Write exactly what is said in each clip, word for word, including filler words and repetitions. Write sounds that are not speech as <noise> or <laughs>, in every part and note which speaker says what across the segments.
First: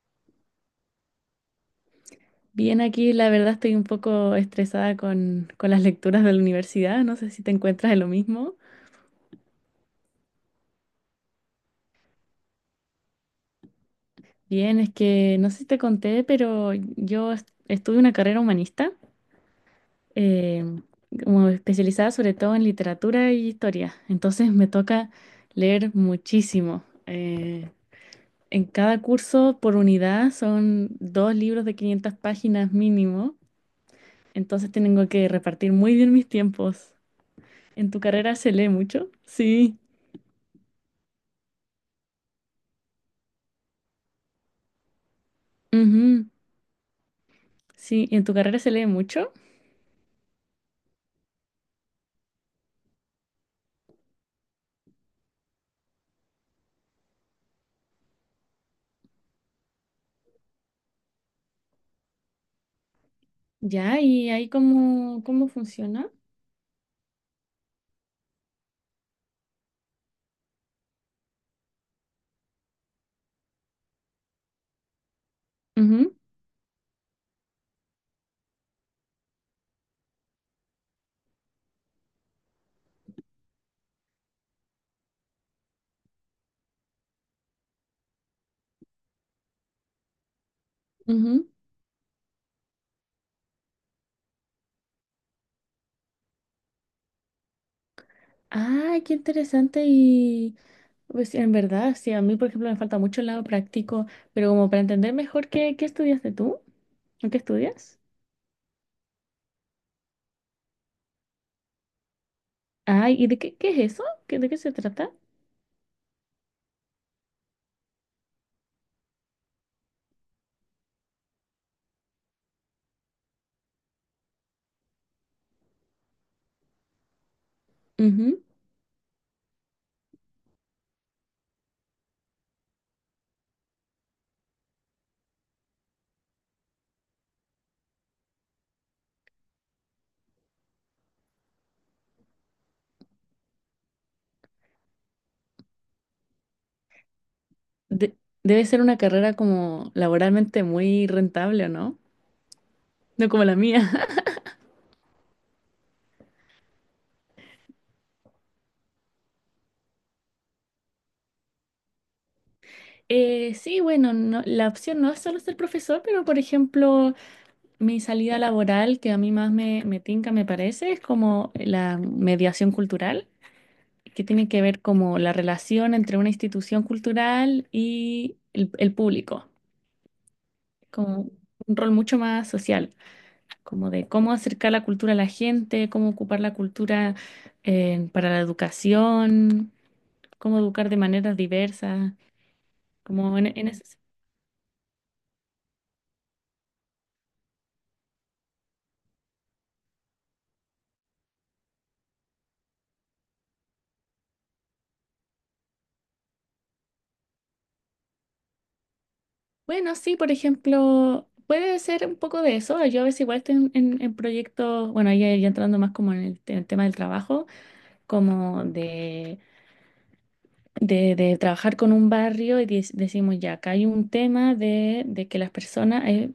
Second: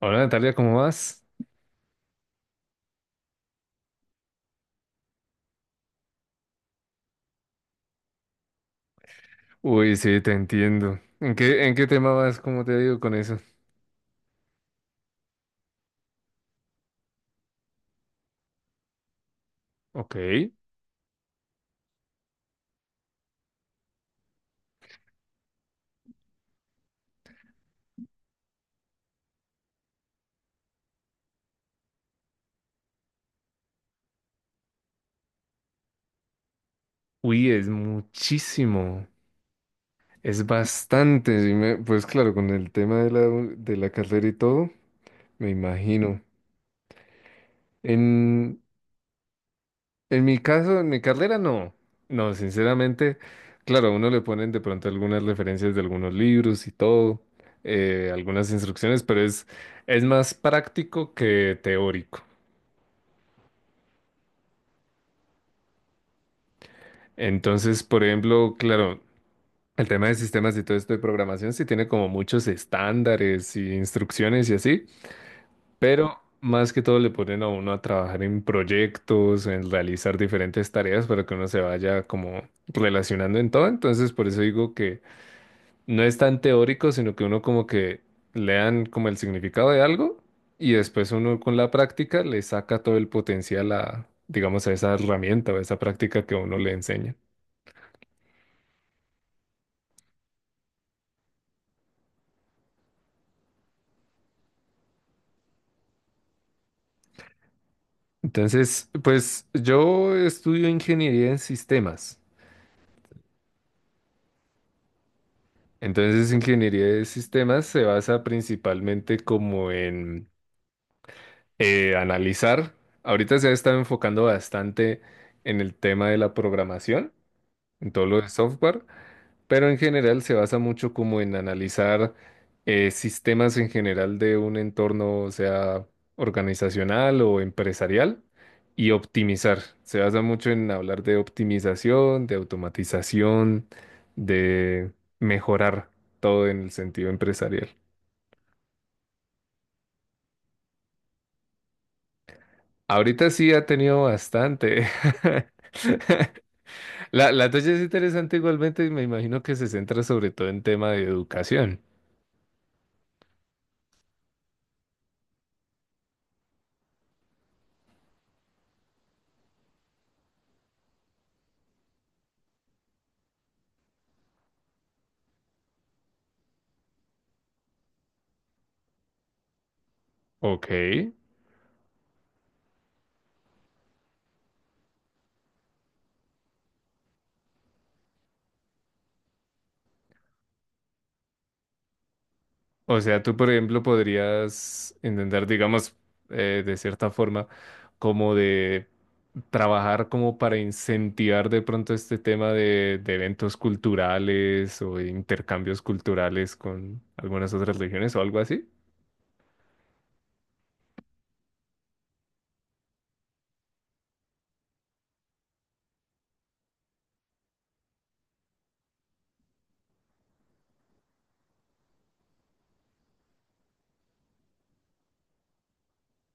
Speaker 1: Hola Natalia, ¿cómo vas?
Speaker 2: Bien, aquí la verdad estoy un poco estresada con, con las lecturas de la universidad, no sé si te encuentras de lo mismo.
Speaker 1: Uy, sí, te entiendo. ¿En qué, en qué tema vas? ¿Cómo te digo con eso?
Speaker 2: Bien, es que no sé si te conté, pero yo est- estudié una carrera humanista,
Speaker 1: Ok.
Speaker 2: eh, como especializada sobre todo en literatura y historia, entonces me toca leer muchísimo. Eh, en cada curso por unidad son dos libros de quinientas páginas mínimo, entonces tengo que repartir muy bien mis tiempos.
Speaker 1: Uy, es
Speaker 2: ¿En tu carrera se lee
Speaker 1: muchísimo.
Speaker 2: mucho? Sí.
Speaker 1: Es bastante. Sí me- pues claro, con el tema de la, de la carrera y todo, me imagino.
Speaker 2: Ujú. Sí, ¿en tu carrera
Speaker 1: En,
Speaker 2: se lee mucho?
Speaker 1: en mi caso, en mi carrera, no. No, sinceramente, claro, a uno le ponen de pronto algunas referencias de algunos libros y todo, eh, algunas instrucciones, pero es, es más práctico que teórico.
Speaker 2: Ya, ¿y ahí cómo, cómo funciona?
Speaker 1: Entonces, por ejemplo, claro. El tema de sistemas y todo esto de programación sí tiene como muchos estándares y instrucciones y así,
Speaker 2: Ujú,
Speaker 1: pero más que todo le ponen a uno a trabajar en proyectos, en realizar diferentes tareas para que uno se vaya como relacionando en todo. Entonces, por eso digo que no es tan teórico, sino que uno como que lean como el significado de algo y después uno
Speaker 2: ujú.
Speaker 1: con la práctica le saca todo el potencial a, digamos, a esa herramienta o a esa práctica que uno le enseña.
Speaker 2: Ah, qué interesante y pues en verdad, sí, a mí por ejemplo me falta mucho el lado práctico, pero como para entender mejor qué, qué estudiaste tú, ¿o qué estudias?
Speaker 1: Entonces, pues yo estudio ingeniería en sistemas.
Speaker 2: Ay, ¿y de qué, qué es eso? ¿Qué- ¿De qué se trata?
Speaker 1: Entonces, ingeniería de sistemas se basa principalmente como en eh, analizar. Ahorita se ha estado enfocando bastante en el tema de la programación, en todo lo de
Speaker 2: Ujú.
Speaker 1: software. Pero en general se basa mucho como en analizar eh, sistemas en general de un entorno, sea organizacional o empresarial, y optimizar. Se basa mucho en hablar de optimización, de automatización, de mejorar todo en el sentido empresarial.
Speaker 2: De- Debe ser una carrera como laboralmente muy rentable, ¿o no? No
Speaker 1: Ahorita
Speaker 2: como
Speaker 1: sí
Speaker 2: la
Speaker 1: ha
Speaker 2: mía.
Speaker 1: tenido
Speaker 2: <laughs>
Speaker 1: bastante. <laughs> La, la tuya es interesante igualmente y me imagino que se centra sobre todo en tema de educación.
Speaker 2: Eh, sí, bueno, no- la opción no es solo ser profesor, pero por ejemplo... Mi salida laboral que a mí más me, me tinca, me parece, es como la mediación cultural, que tiene que ver como la relación entre una institución cultural y el, el público,
Speaker 1: Ok.
Speaker 2: como un rol mucho más social, como de cómo acercar la cultura a la gente, cómo ocupar la cultura eh, para la educación, cómo educar de maneras diversas,
Speaker 1: O sea, tú,
Speaker 2: como en,
Speaker 1: por
Speaker 2: en
Speaker 1: ejemplo,
Speaker 2: ese...
Speaker 1: podrías intentar, digamos, eh, de cierta forma, como de trabajar como para incentivar de pronto este tema de, de eventos culturales o de intercambios culturales con algunas otras regiones o algo así.
Speaker 2: Bueno, sí, por ejemplo, puede ser un poco de eso. Yo a veces igual estoy en, en- en proyectos, bueno, ahí ya, ya entrando más como en el, te- el tema del trabajo, como de, de- de trabajar con un barrio y dec- decimos ya, acá hay un tema de, de que las personas, eh,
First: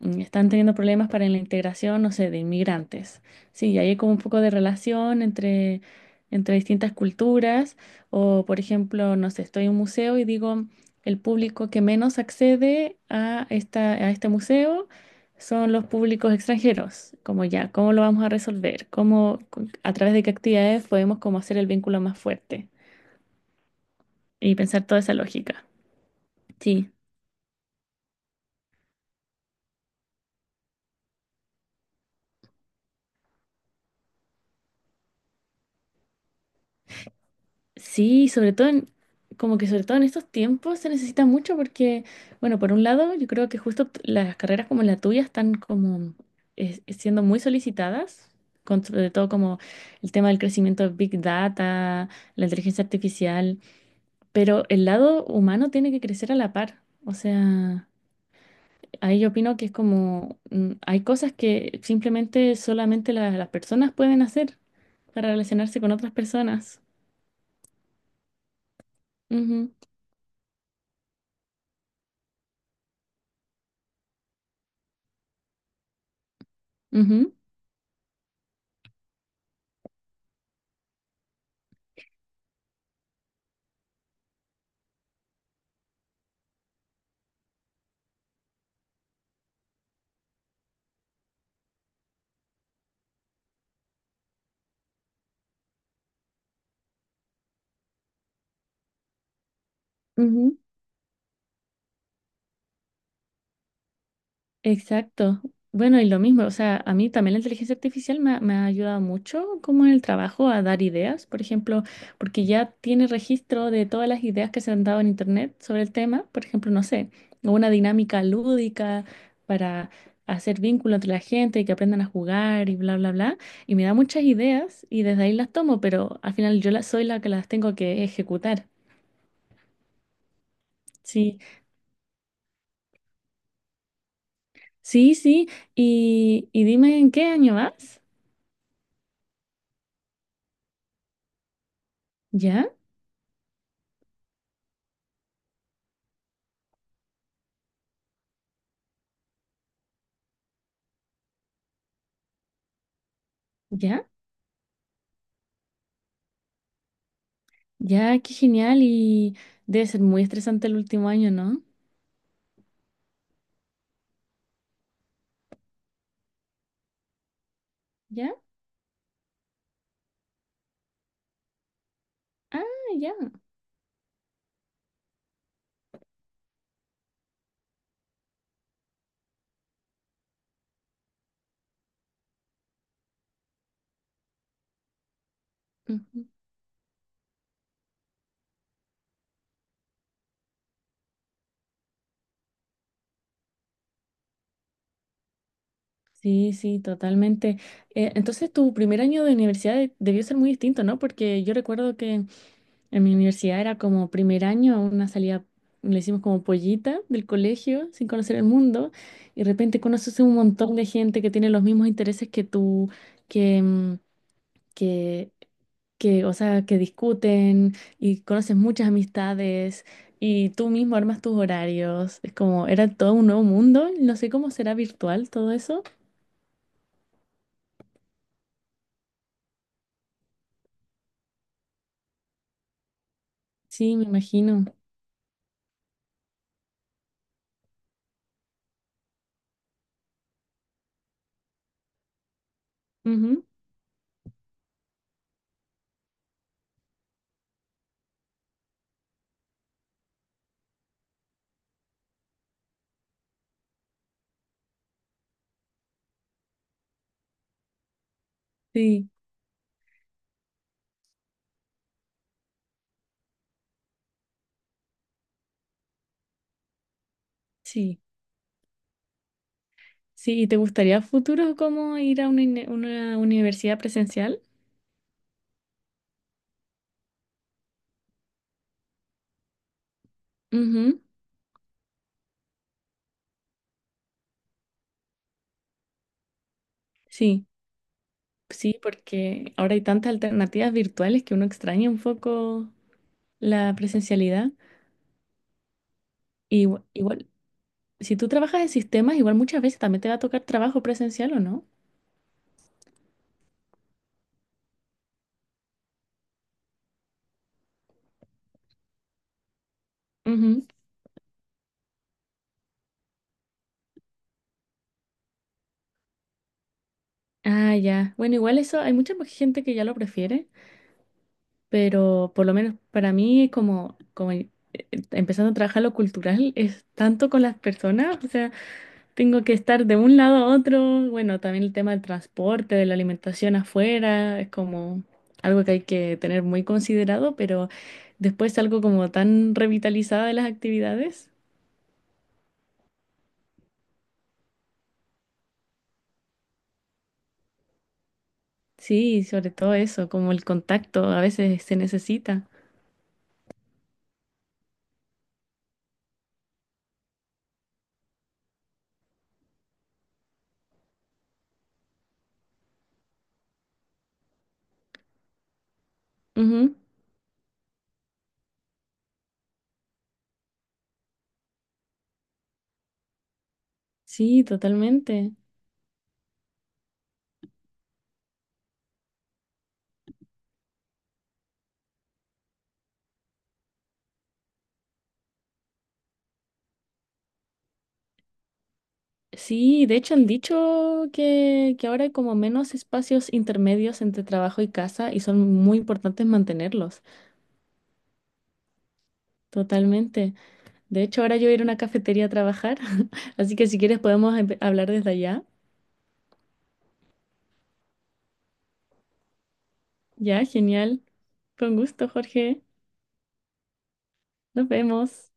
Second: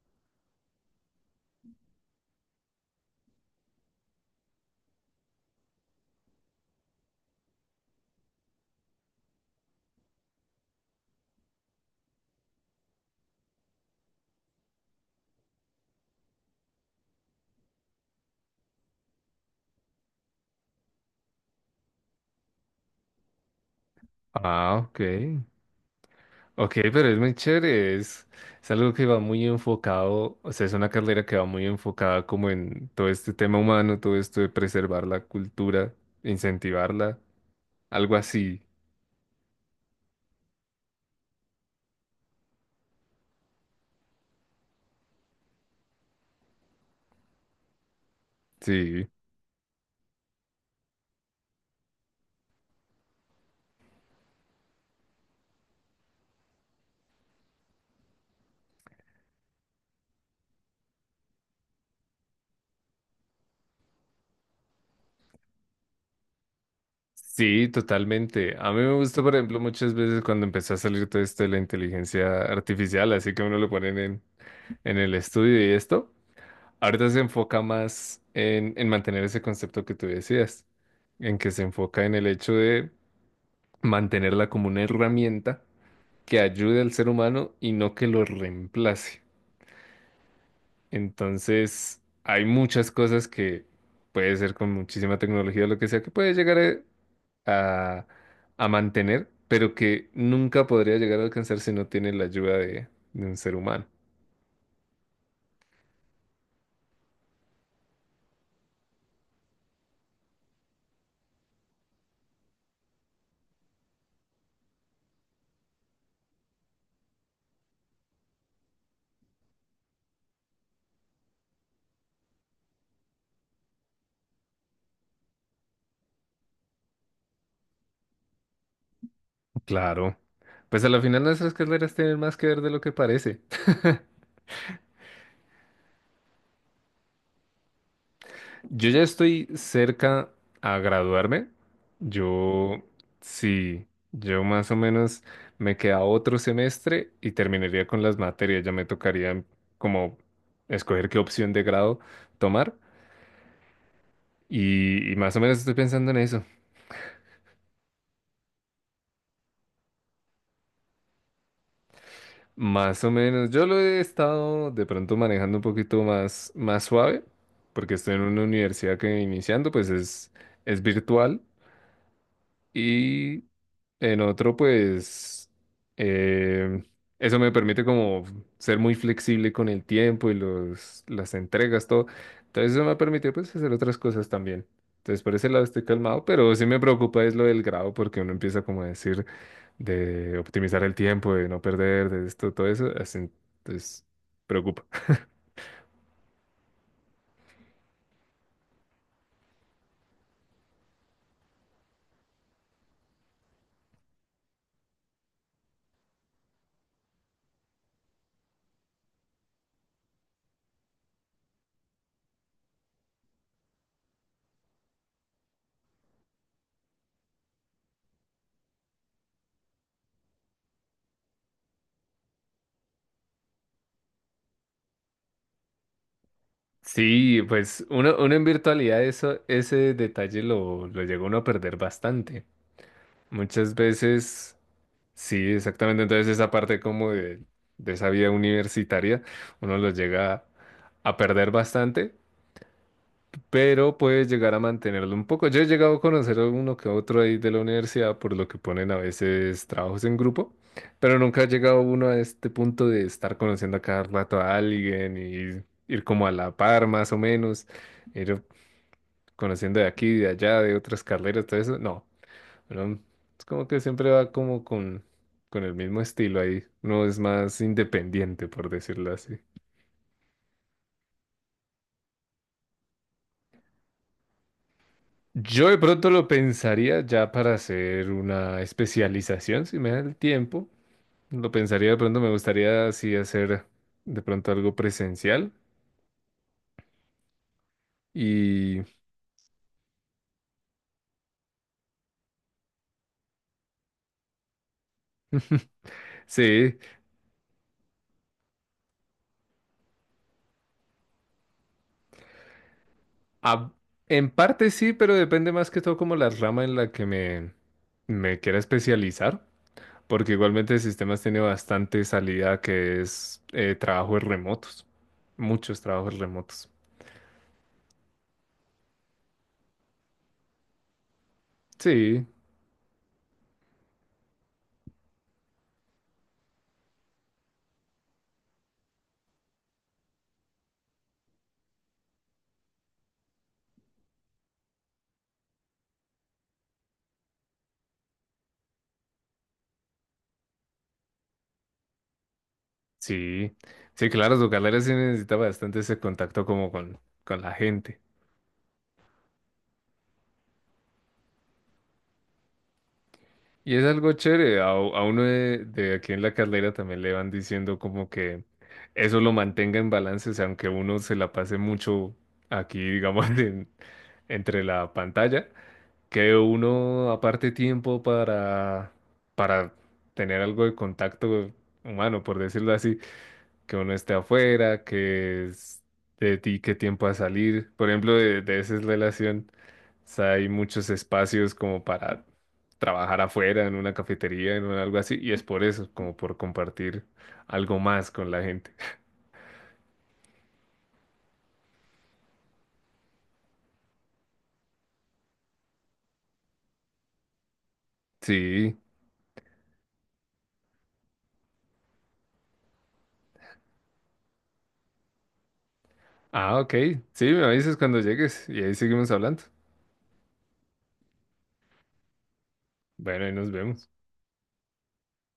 Speaker 2: mm, están teniendo problemas para la integración, no sé, de inmigrantes. Sí, y ahí hay como un poco de relación entre, entre distintas culturas. O, por ejemplo, no sé, estoy en un museo y digo, el público que menos accede a esta, a este museo son los públicos extranjeros. Como ya, ¿cómo lo vamos a resolver? ¿Cómo, cu- a través de qué actividades podemos como hacer el vínculo más fuerte? Y
Speaker 1: Ah,
Speaker 2: pensar toda
Speaker 1: ok.
Speaker 2: esa lógica.
Speaker 1: Ok,
Speaker 2: Sí.
Speaker 1: pero es muy chévere. Es, es algo que va muy enfocado, o sea, es una carrera que va muy enfocada como en todo este tema humano, todo esto de preservar la cultura, incentivarla, algo
Speaker 2: Sí, sobre
Speaker 1: así.
Speaker 2: todo en, como que sobre todo en estos tiempos se necesita mucho porque, bueno, por un lado, yo creo que justo t- las carreras como la tuya están como es- siendo muy solicitadas, con
Speaker 1: Sí.
Speaker 2: sobre todo como el tema del crecimiento de Big Data, la inteligencia artificial, pero el lado humano tiene que crecer a la par. O sea, ahí yo opino que es como, mm, hay cosas que simplemente solamente la- las personas pueden hacer para relacionarse con otras personas.
Speaker 1: Sí, totalmente. A mí me gusta, por ejemplo,
Speaker 2: Ujú,
Speaker 1: muchas veces cuando empezó a salir todo esto de la inteligencia artificial, así que uno lo ponen en, en el estudio y esto, ahorita se
Speaker 2: ujú,
Speaker 1: enfoca más en, en mantener ese concepto que tú decías, en que se enfoca en el hecho de mantenerla como una herramienta que ayude al ser humano y no que lo reemplace. Entonces, hay muchas cosas que puede ser con muchísima tecnología, lo que sea, que puede llegar eh, a, a mantener, pero que
Speaker 2: ujú.
Speaker 1: nunca podría llegar a alcanzar si no tiene la ayuda de, de un ser humano.
Speaker 2: Exacto. Bueno, y lo mismo, o sea, a mí también la inteligencia artificial me, ha me ha ayudado mucho como en el trabajo a dar ideas, por ejemplo, porque ya tiene registro de todas las ideas que se han dado en internet sobre el tema, por ejemplo, no sé, una dinámica lúdica para hacer vínculo entre la gente y que aprendan a jugar y bla, bla, bla, y me da muchas ideas y desde ahí las tomo, pero al final yo la- soy la que las tengo que ejecutar.
Speaker 1: Claro. Pues a la final
Speaker 2: Sí,
Speaker 1: nuestras carreras tienen más que ver de lo que parece.
Speaker 2: sí, sí, y, y dime en qué año vas,
Speaker 1: <laughs> Yo ya estoy cerca a graduarme.
Speaker 2: ¿ya?
Speaker 1: Yo, sí, yo más o menos me queda otro semestre y terminaría con las materias. Ya me tocaría como escoger qué opción de grado tomar.
Speaker 2: ¿Ya?
Speaker 1: Y, y más o menos estoy pensando en eso.
Speaker 2: Ya, qué genial. Y debe ser muy estresante el último año, ¿no?
Speaker 1: Más o menos. Yo lo he estado de pronto manejando un poquito más, más suave, porque estoy en
Speaker 2: ¿Ya?
Speaker 1: una universidad que iniciando, pues es, es virtual.
Speaker 2: Ah, ya.
Speaker 1: Y en otro, pues, eh, eso me permite como ser muy flexible con el tiempo y los, las entregas, todo. Entonces eso me ha permitido pues hacer otras cosas también. Entonces por ese lado estoy calmado,
Speaker 2: Ujú.
Speaker 1: pero sí me preocupa es lo del grado porque uno empieza como a decir de optimizar el tiempo, de no perder, de esto, todo eso. Así, entonces preocupa.
Speaker 2: Sí, sí, totalmente. Eh, entonces, tu primer año de universidad de- debió ser muy distinto, ¿no? Porque yo recuerdo que en mi universidad era como primer año, una salida, le hicimos como pollita del colegio, sin conocer el mundo, y de repente conoces un montón de gente que tiene los mismos intereses que tú, que, mm, que que, o sea, que discuten y conoces muchas amistades y tú mismo armas tus horarios. Es como, era todo un nuevo mundo. No sé cómo será virtual todo eso.
Speaker 1: Sí, pues uno, uno en virtualidad eso, ese detalle lo, lo llega uno a perder bastante. Muchas
Speaker 2: Sí, me
Speaker 1: veces
Speaker 2: imagino.
Speaker 1: sí, exactamente. Entonces esa parte como de, de esa vida universitaria, uno lo llega a perder bastante,
Speaker 2: Ujú,
Speaker 1: pero puede llegar a mantenerlo un poco. Yo he llegado a conocer a uno que otro ahí de la universidad, por lo que ponen a veces trabajos en grupo, pero nunca ha llegado uno a este punto de estar conociendo a cada rato a alguien y ir como a la par más o menos, ir
Speaker 2: sí,
Speaker 1: conociendo de aquí, de allá, de otras carreras, todo eso. No. Pero es como que siempre va como con, con el mismo estilo ahí. No es más
Speaker 2: sí,
Speaker 1: independiente, por decirlo así.
Speaker 2: sí. ¿Y te gustaría a futuro como ir a una, uni- una universidad presencial?
Speaker 1: Yo de pronto lo pensaría ya para hacer una especialización, si me da el tiempo.
Speaker 2: Ujú,
Speaker 1: Lo pensaría de pronto, me gustaría así hacer de pronto algo presencial.
Speaker 2: sí, sí,
Speaker 1: Y
Speaker 2: porque ahora hay tantas alternativas virtuales que uno extraña un poco la presencialidad. Y,
Speaker 1: sí,
Speaker 2: igual, si tú trabajas en sistemas, igual muchas veces también te va a tocar trabajo presencial, ¿o no?
Speaker 1: a- en parte sí, pero depende más que todo como la rama en la que me, me quiera especializar. Porque
Speaker 2: Ujú.
Speaker 1: igualmente el sistema tiene bastante salida que es eh, trabajos remotos, muchos trabajos remotos.
Speaker 2: Ah, ya. Bueno, igual eso, hay mucha más gente que ya lo prefiere,
Speaker 1: Sí,
Speaker 2: pero por lo menos para mí, como, como eh, empezando a trabajar lo cultural, es tanto con las personas, o sea, tengo que estar de un lado a otro, bueno, también el tema del transporte, de la alimentación afuera, es como algo que hay que tener muy considerado, pero después algo como tan revitalizada de las actividades,
Speaker 1: sí, sí, claro, tu carrera sí necesita bastante ese contacto como con, con la gente.
Speaker 2: sí, sobre todo eso, como el contacto a veces se necesita.
Speaker 1: Y es algo chévere, a, a uno de, de aquí en la carrera también le van diciendo como que eso lo mantenga en balance, o sea, aunque uno se la pase mucho aquí, digamos, <laughs> en- entre la pantalla. Que
Speaker 2: Ujú.
Speaker 1: uno aparte tiempo para, para tener algo de contacto humano, por decirlo así, que uno esté
Speaker 2: Sí,
Speaker 1: afuera,
Speaker 2: totalmente.
Speaker 1: que es de ti qué tiempo a salir. Por ejemplo, de, de esa relación, o sea, hay muchos espacios como para trabajar afuera, en una cafetería, en un algo así, y es por eso, como por compartir algo más con la gente.
Speaker 2: Sí, de hecho han dicho que, que ahora hay como menos espacios intermedios entre trabajo y casa y son muy importantes mantenerlos,
Speaker 1: Sí.
Speaker 2: totalmente. De hecho, ahora yo voy a ir a una cafetería a trabajar, <laughs> así que si quieres podemos empe- hablar desde allá.
Speaker 1: Ah, ok. Sí, me avisas cuando llegues y ahí seguimos hablando.
Speaker 2: Ya, genial. Con gusto, Jorge.
Speaker 1: Bueno, ahí nos vemos.
Speaker 2: Nos vemos.